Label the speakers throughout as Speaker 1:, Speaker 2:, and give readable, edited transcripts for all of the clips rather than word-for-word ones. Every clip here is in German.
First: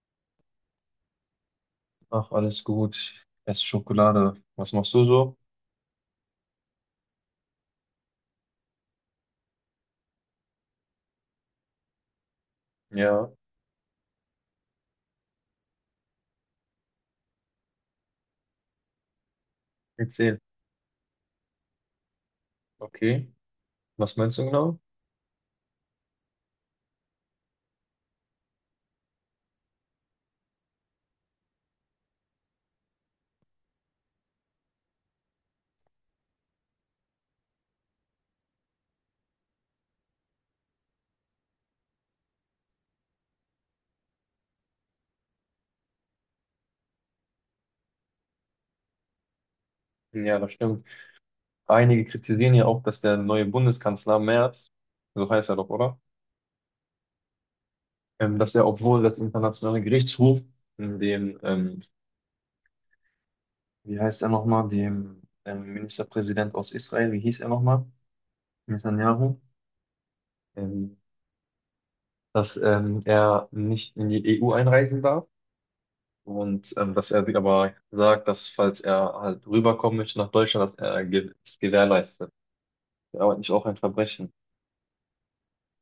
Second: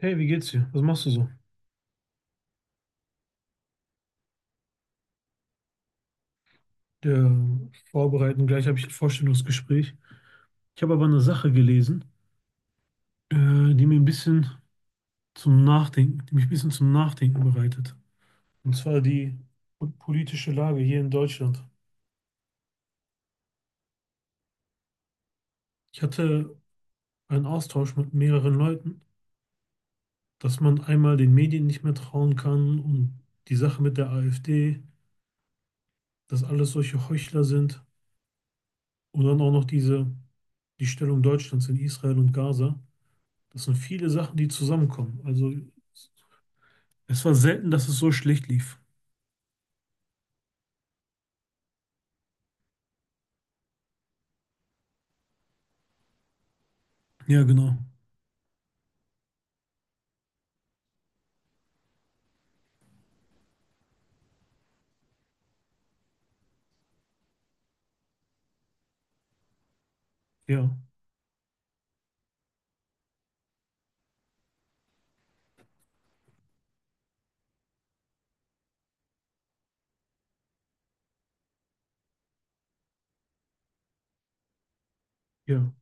Speaker 1: Hey, wie geht's dir? Was machst du so?
Speaker 2: Ach, alles gut. Ich esse Schokolade. Was machst du so?
Speaker 1: Ja, vorbereiten, gleich habe ich ein Vorstellungsgespräch. Ich habe aber eine Sache gelesen,
Speaker 2: Ja,
Speaker 1: die mir ein bisschen zum Nachdenken, die mich ein bisschen zum Nachdenken bereitet. Und zwar die
Speaker 2: erzähl.
Speaker 1: politische Lage hier in Deutschland.
Speaker 2: Okay. Was meinst du genau?
Speaker 1: Ich hatte einen Austausch mit mehreren Leuten, dass man einmal den Medien nicht mehr trauen kann und die Sache mit der AfD, dass alles solche Heuchler sind und dann auch noch diese, die Stellung Deutschlands in Israel und Gaza. Das sind viele Sachen, die zusammenkommen. Also es war selten, dass es so schlecht lief.
Speaker 2: Ja, das stimmt. Einige kritisieren ja auch, dass der neue Bundeskanzler Merz, so heißt er doch, oder?
Speaker 1: Ja, genau.
Speaker 2: Dass er, obwohl das internationale Gerichtshof dem, ähm, wie heißt er nochmal, dem Ministerpräsident aus Israel, wie hieß er nochmal? Netanyahu,
Speaker 1: Ja,
Speaker 2: ähm, dass er nicht in die EU einreisen darf. Und dass er sich aber sagt, dass falls er halt rüberkommen möchte nach Deutschland, dass es gewährleistet. Aber nicht auch ein Verbrechen.
Speaker 1: ja.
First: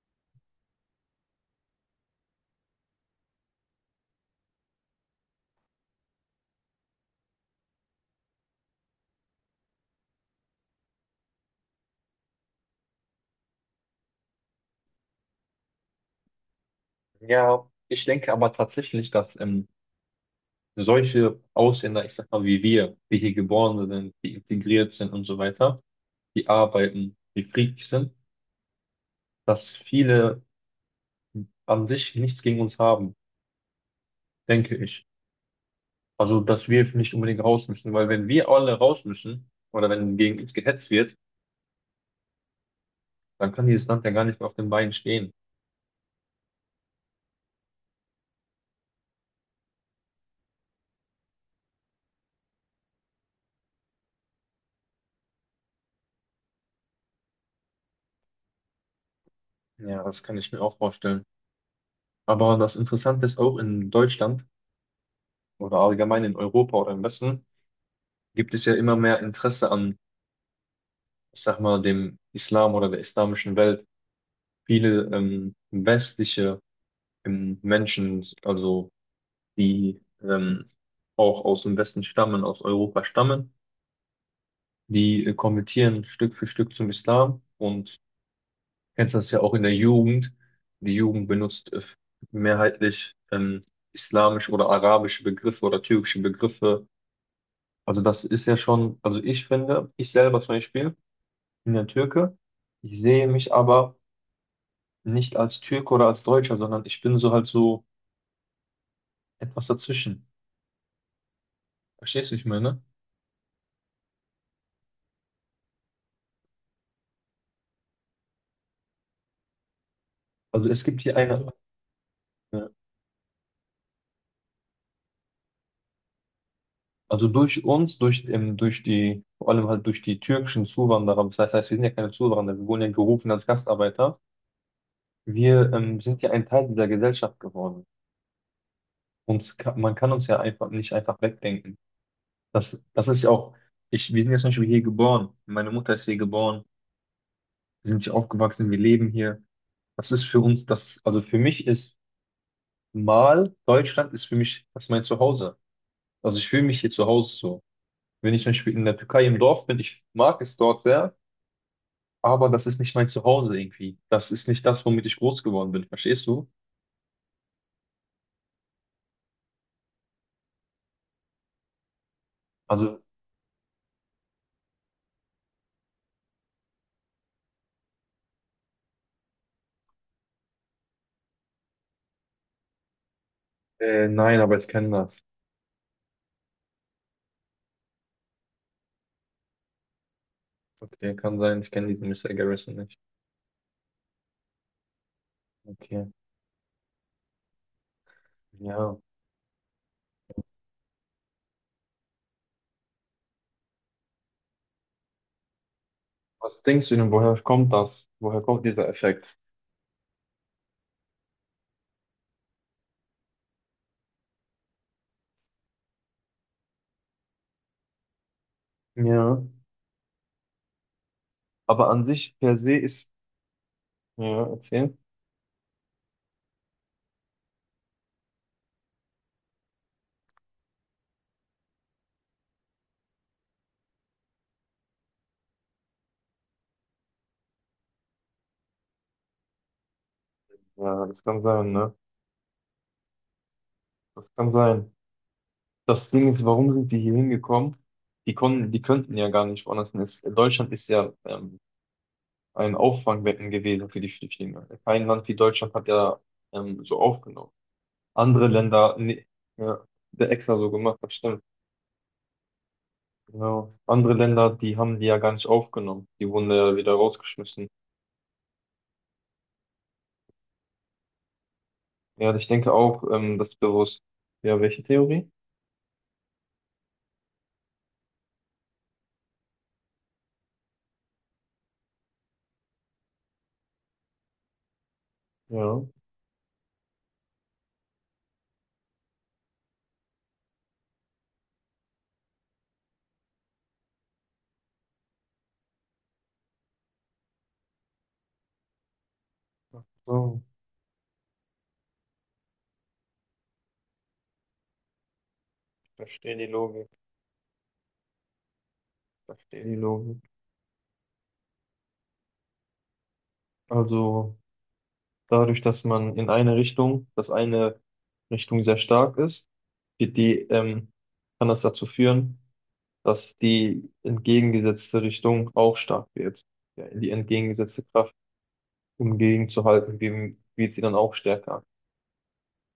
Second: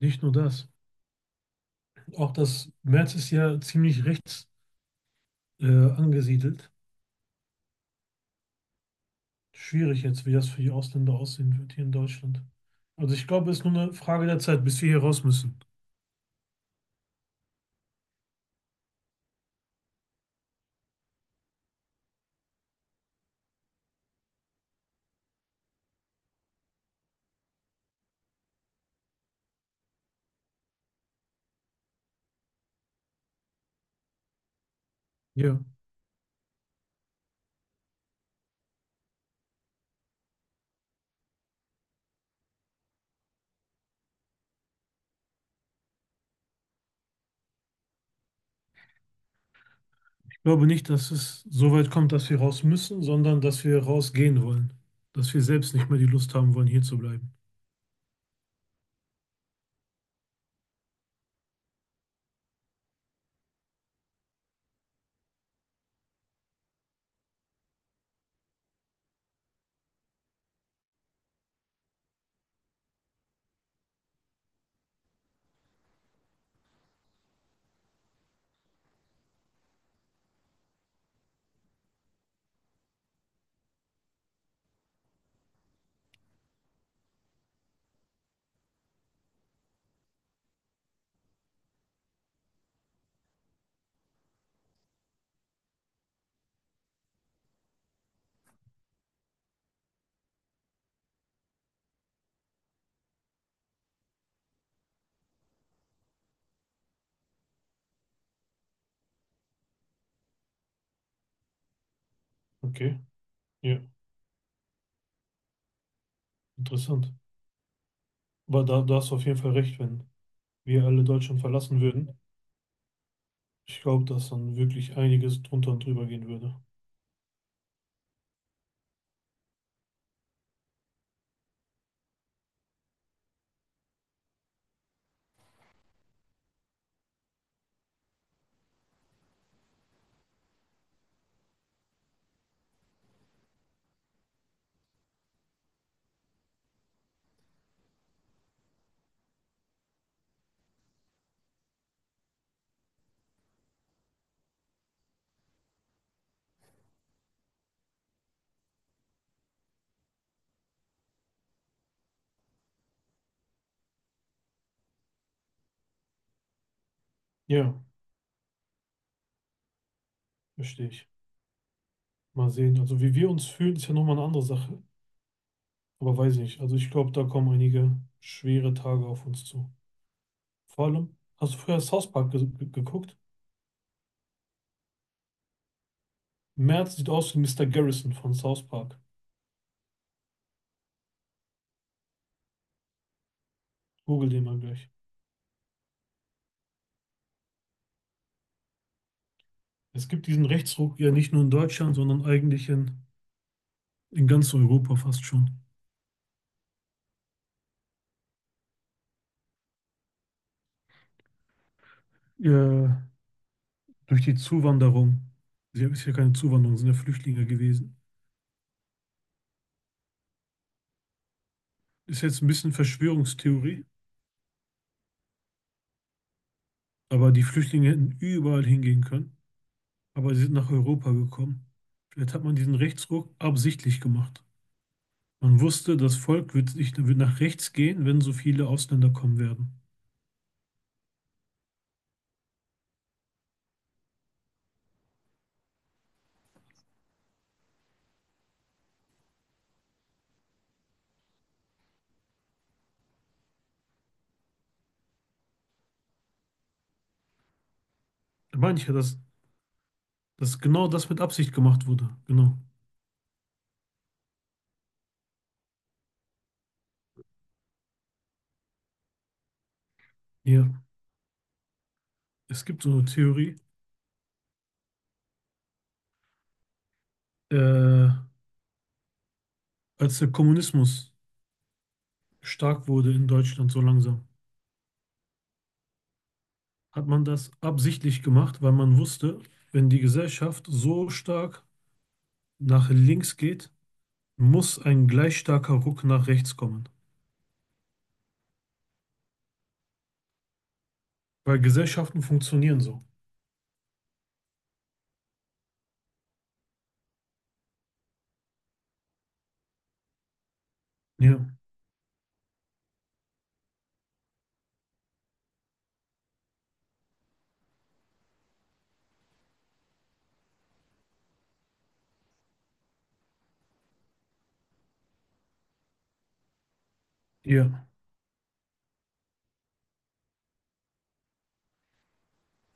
Speaker 1: Nicht nur das. Auch das März ist ja ziemlich rechts äh, angesiedelt. Schwierig jetzt, wie das für die Ausländer aussehen wird hier in Deutschland. Also ich glaube, es ist nur eine Frage der Zeit, bis wir hier raus müssen.
Speaker 2: Ja, ich denke aber tatsächlich, dass solche Ausländer, ich sag mal wie wir, die hier geboren sind, die integriert sind und so weiter, die arbeiten, die friedlich sind, dass viele an sich nichts gegen uns haben, denke ich.
Speaker 1: Ja.
Speaker 2: Also, dass wir nicht unbedingt raus müssen, weil wenn wir alle raus müssen oder wenn gegen uns gehetzt wird, dann kann dieses Land ja gar nicht mehr auf den Beinen stehen.
Speaker 1: Ich glaube nicht, dass es so weit kommt, dass wir raus müssen, sondern dass wir rausgehen wollen. Dass wir selbst nicht mehr die Lust haben wollen, hier zu bleiben.
Speaker 2: Ja, das kann ich mir auch vorstellen. Aber das Interessante ist auch in Deutschland oder allgemein in Europa oder im Westen gibt es ja immer mehr Interesse an, ich sag mal, dem Islam oder der islamischen Welt. Viele westliche Menschen, also die auch aus dem Westen stammen, aus Europa stammen, die konvertieren Stück für Stück zum Islam und kennst das ja auch in der Jugend. Die Jugend benutzt mehrheitlich islamische oder arabische Begriffe oder türkische Begriffe. Also das ist ja schon, also ich finde, ich selber zum Beispiel bin ja Türke. Ich sehe mich aber nicht als Türke oder als Deutscher, sondern ich bin so halt so etwas dazwischen. Verstehst du, wie ich meine?
Speaker 1: Okay, ja, interessant. Aber da hast du auf jeden Fall recht, wenn
Speaker 2: Also es
Speaker 1: wir
Speaker 2: gibt
Speaker 1: alle
Speaker 2: hier
Speaker 1: Deutschland
Speaker 2: eine,
Speaker 1: verlassen würden,
Speaker 2: äh,
Speaker 1: ich glaube, dass dann wirklich einiges drunter und drüber gehen würde.
Speaker 2: also durch uns, durch die, vor allem halt durch die türkischen Zuwanderer, das heißt, wir sind ja keine Zuwanderer, wir wurden ja gerufen als Gastarbeiter. Wir sind ja ein Teil dieser Gesellschaft geworden. Man kann uns ja einfach nicht einfach wegdenken. Das ist ja auch, wir sind jetzt zum Beispiel hier geboren. Meine Mutter ist hier geboren. Wir sind hier aufgewachsen. Wir leben hier. Das ist für uns, das, also für mich ist mal Deutschland, ist für mich, das ist mein Zuhause. Also ich fühle mich hier zu Hause so. Wenn ich zum Beispiel in der Türkei im Dorf bin, ich mag es dort sehr, aber das ist nicht mein Zuhause irgendwie. Das ist nicht das, womit ich groß geworden bin. Verstehst du?
Speaker 1: Ja, verstehe ich. Mal sehen. Also
Speaker 2: Also,
Speaker 1: wie wir uns fühlen, ist ja nochmal eine andere Sache. Aber weiß nicht. Also ich glaube, da kommen einige schwere Tage auf uns zu. Vor allem, hast du früher South Park ge ge geguckt?
Speaker 2: nein, aber ich kenne das.
Speaker 1: Merz sieht aus wie Mister Garrison von South Park.
Speaker 2: Okay, kann sein. Ich kenne diesen Mister Garrison nicht.
Speaker 1: Google den mal gleich.
Speaker 2: Okay, ja.
Speaker 1: Es gibt diesen Rechtsruck ja nicht nur in Deutschland, sondern eigentlich in ganz Europa fast schon.
Speaker 2: Was denkst du denn, woher kommt das? Woher kommt dieser Effekt?
Speaker 1: Ja, durch die Zuwanderung. Sie ist ja keine Zuwanderung, sind ja Flüchtlinge gewesen.
Speaker 2: Ja. Aber an
Speaker 1: Ist
Speaker 2: sich
Speaker 1: jetzt ein
Speaker 2: per
Speaker 1: bisschen
Speaker 2: se ist,
Speaker 1: Verschwörungstheorie,
Speaker 2: ja, erzähl.
Speaker 1: aber die Flüchtlinge hätten überall hingehen können, aber sie sind nach Europa gekommen. Vielleicht hat man diesen Rechtsruck absichtlich gemacht. Das Volk wird nach rechts gehen, wenn so viele Ausländer kommen werden.
Speaker 2: Ja, das kann sein, ne? Das kann sein. Das Ding ist, warum sind die hier hingekommen? Die könnten ja gar nicht woanders hin. Deutschland ist ja ein Auffangbecken gewesen für die Flüchtlinge. Kein Land wie Deutschland hat ja so aufgenommen. Andere
Speaker 1: Da meine ich ja,
Speaker 2: Länder, nee, ja, der extra
Speaker 1: dass
Speaker 2: so
Speaker 1: genau
Speaker 2: gemacht,
Speaker 1: das
Speaker 2: das
Speaker 1: mit
Speaker 2: stimmt.
Speaker 1: Absicht gemacht wurde. Genau.
Speaker 2: Genau. Andere Länder, die haben die ja gar nicht aufgenommen. Die wurden ja wieder rausgeschmissen.
Speaker 1: Ja,
Speaker 2: Ja, ich
Speaker 1: es
Speaker 2: denke
Speaker 1: gibt so
Speaker 2: auch,
Speaker 1: eine
Speaker 2: das
Speaker 1: Theorie,
Speaker 2: ist bewusst. Ja, welche Theorie?
Speaker 1: äh, als der Kommunismus stark wurde in Deutschland so langsam,
Speaker 2: Ja.
Speaker 1: hat man das absichtlich gemacht, weil man wusste, wenn die Gesellschaft so stark nach links geht, muss ein gleich starker Ruck nach rechts kommen.
Speaker 2: Ach so,
Speaker 1: Weil Gesellschaften funktionieren so.
Speaker 2: ich verstehe die Logik. Ich verstehe die Logik.
Speaker 1: Ja,
Speaker 2: Also dadurch, dass man in eine Richtung, dass eine Richtung sehr stark ist, wird die, ähm, kann das dazu führen, dass die entgegengesetzte Richtung auch stark wird. Ja, die entgegengesetzte
Speaker 1: ja,
Speaker 2: Kraft, um gegenzuhalten, wird sie dann auch stärker.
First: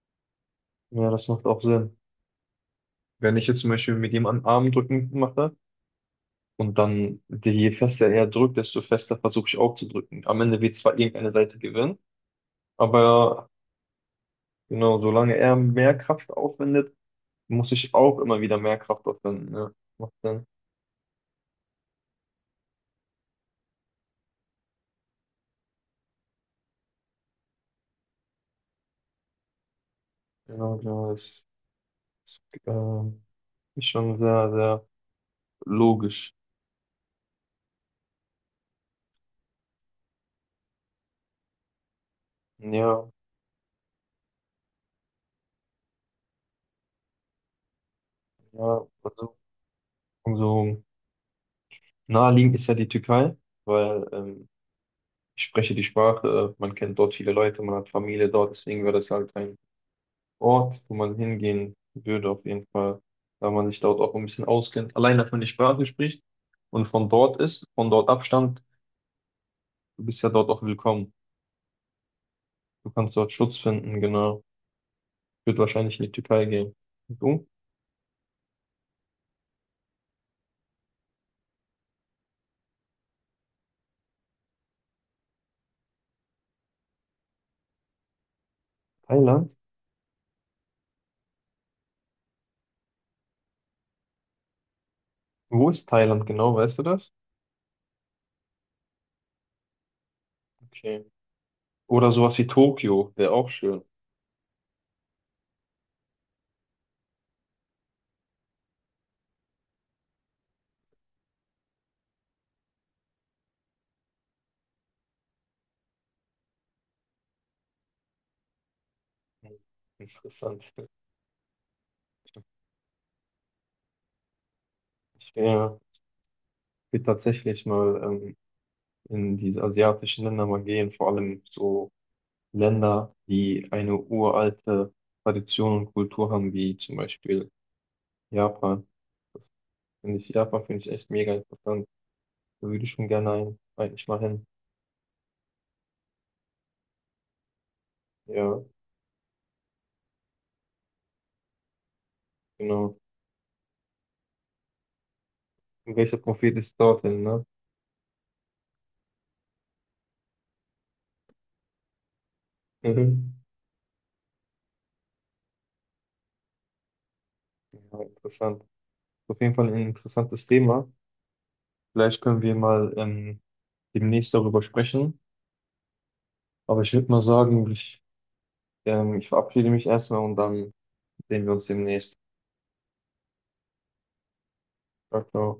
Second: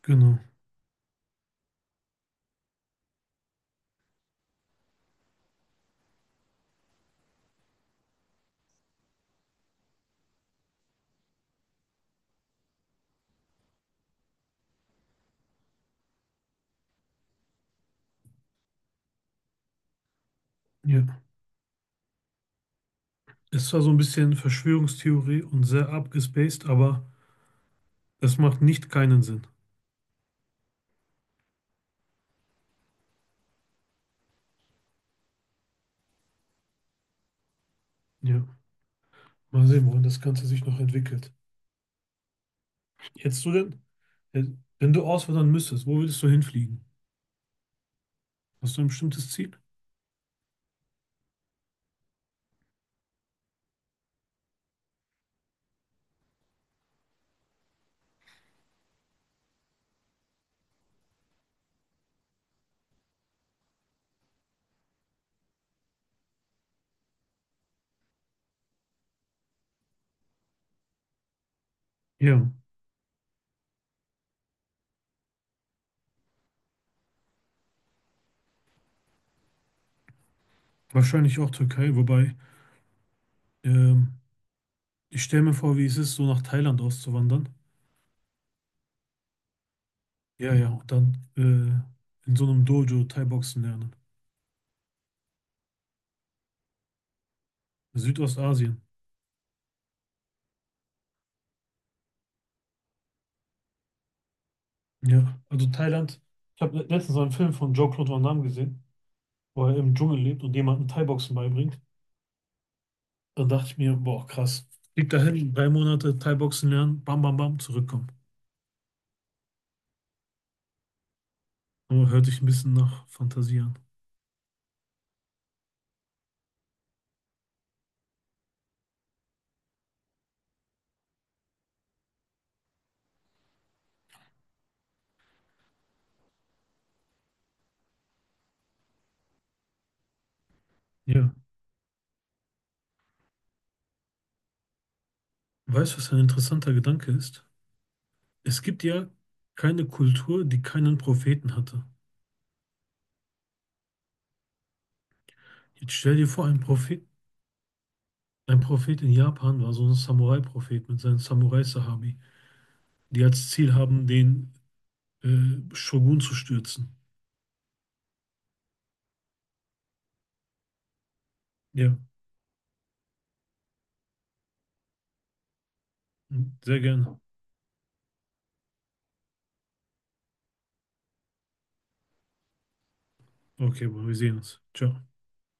Speaker 1: genau.
Speaker 2: Ja, das macht auch Sinn. Wenn ich jetzt zum Beispiel mit jemandem Armdrücken mache und dann die, je fester er drückt, desto fester versuche ich auch zu drücken. Am Ende wird zwar irgendeine Seite gewinnen, aber genau, solange er mehr Kraft aufwendet, muss ich auch immer wieder mehr Kraft aufwenden. Ne? Macht dann,
Speaker 1: Ja. Es war so ein bisschen Verschwörungstheorie und sehr abgespaced, aber es macht nicht keinen Sinn.
Speaker 2: genau, genau, das ist, ähm, ist schon sehr, sehr logisch.
Speaker 1: Ja. Mal sehen, wohin das Ganze sich noch entwickelt.
Speaker 2: Ja,
Speaker 1: Hättest du denn, äh, wenn du auswandern müsstest, wo würdest du hinfliegen? Hast du ein
Speaker 2: ja,
Speaker 1: bestimmtes Ziel?
Speaker 2: also naheliegend ist ja die Türkei, weil ich spreche die Sprache, man kennt dort viele Leute, man hat Familie dort, deswegen wäre das halt ein Ort, wo man hingehen würde, auf jeden Fall, weil man sich dort auch ein bisschen auskennt, allein dass man die Sprache spricht und von dort ist, von dort abstammt, du bist ja dort auch willkommen.
Speaker 1: Ja,
Speaker 2: Du kannst dort Schutz finden, genau. Ich würde wahrscheinlich in die Türkei gehen. Und du?
Speaker 1: wahrscheinlich auch Türkei, wobei ähm, ich stelle mir vor, wie es ist, so nach Thailand auszuwandern.
Speaker 2: Thailand?
Speaker 1: Ja, ja, und dann in so einem Dojo Thai-Boxen lernen.
Speaker 2: Wo ist Thailand genau, weißt du das?
Speaker 1: Südostasien.
Speaker 2: Okay. Oder sowas wie Tokio, wäre auch schön.
Speaker 1: Ja, also Thailand. Ich habe letztens einen Film von Jean-Claude Van Damme gesehen, wo er im Dschungel lebt und jemanden Thai-Boxen beibringt. Dann dachte ich mir, boah, krass. Fliegt dahin, 3 Monate Thai-Boxen lernen, bam, bam, bam, zurückkommen.
Speaker 2: Hm, interessant.
Speaker 1: Aber hört sich ein bisschen nach Fantasie an.
Speaker 2: Ich wär, will tatsächlich mal in diese asiatischen Länder mal gehen, vor allem so Länder, die eine uralte Tradition und Kultur haben, wie zum Beispiel Japan. Das finde ich, Japan finde ich echt
Speaker 1: Ja.
Speaker 2: mega interessant. Da würde ich schon gerne eigentlich mal hin.
Speaker 1: Weißt du, was ein interessanter Gedanke ist? Es
Speaker 2: Ja,
Speaker 1: gibt ja keine Kultur, die keinen Propheten hatte.
Speaker 2: genau.
Speaker 1: Jetzt
Speaker 2: Und
Speaker 1: stell
Speaker 2: welcher
Speaker 1: dir vor,
Speaker 2: Prophet ist dorthin, ne?
Speaker 1: Ein Prophet in Japan war so ein Samurai-Prophet mit seinen Samurai-Sahabi, die
Speaker 2: Mhm.
Speaker 1: als Ziel haben, den Shogun zu stürzen.
Speaker 2: Ja, interessant. Auf jeden Fall ein interessantes Thema.
Speaker 1: Ja,
Speaker 2: Vielleicht können wir mal demnächst darüber sprechen.
Speaker 1: sehr
Speaker 2: Aber ich würde
Speaker 1: gerne.
Speaker 2: mal sagen, ich verabschiede mich erstmal und dann sehen wir uns demnächst.
Speaker 1: Okay, Bro, wir sehen uns. Ciao.
Speaker 2: Ciao, ciao.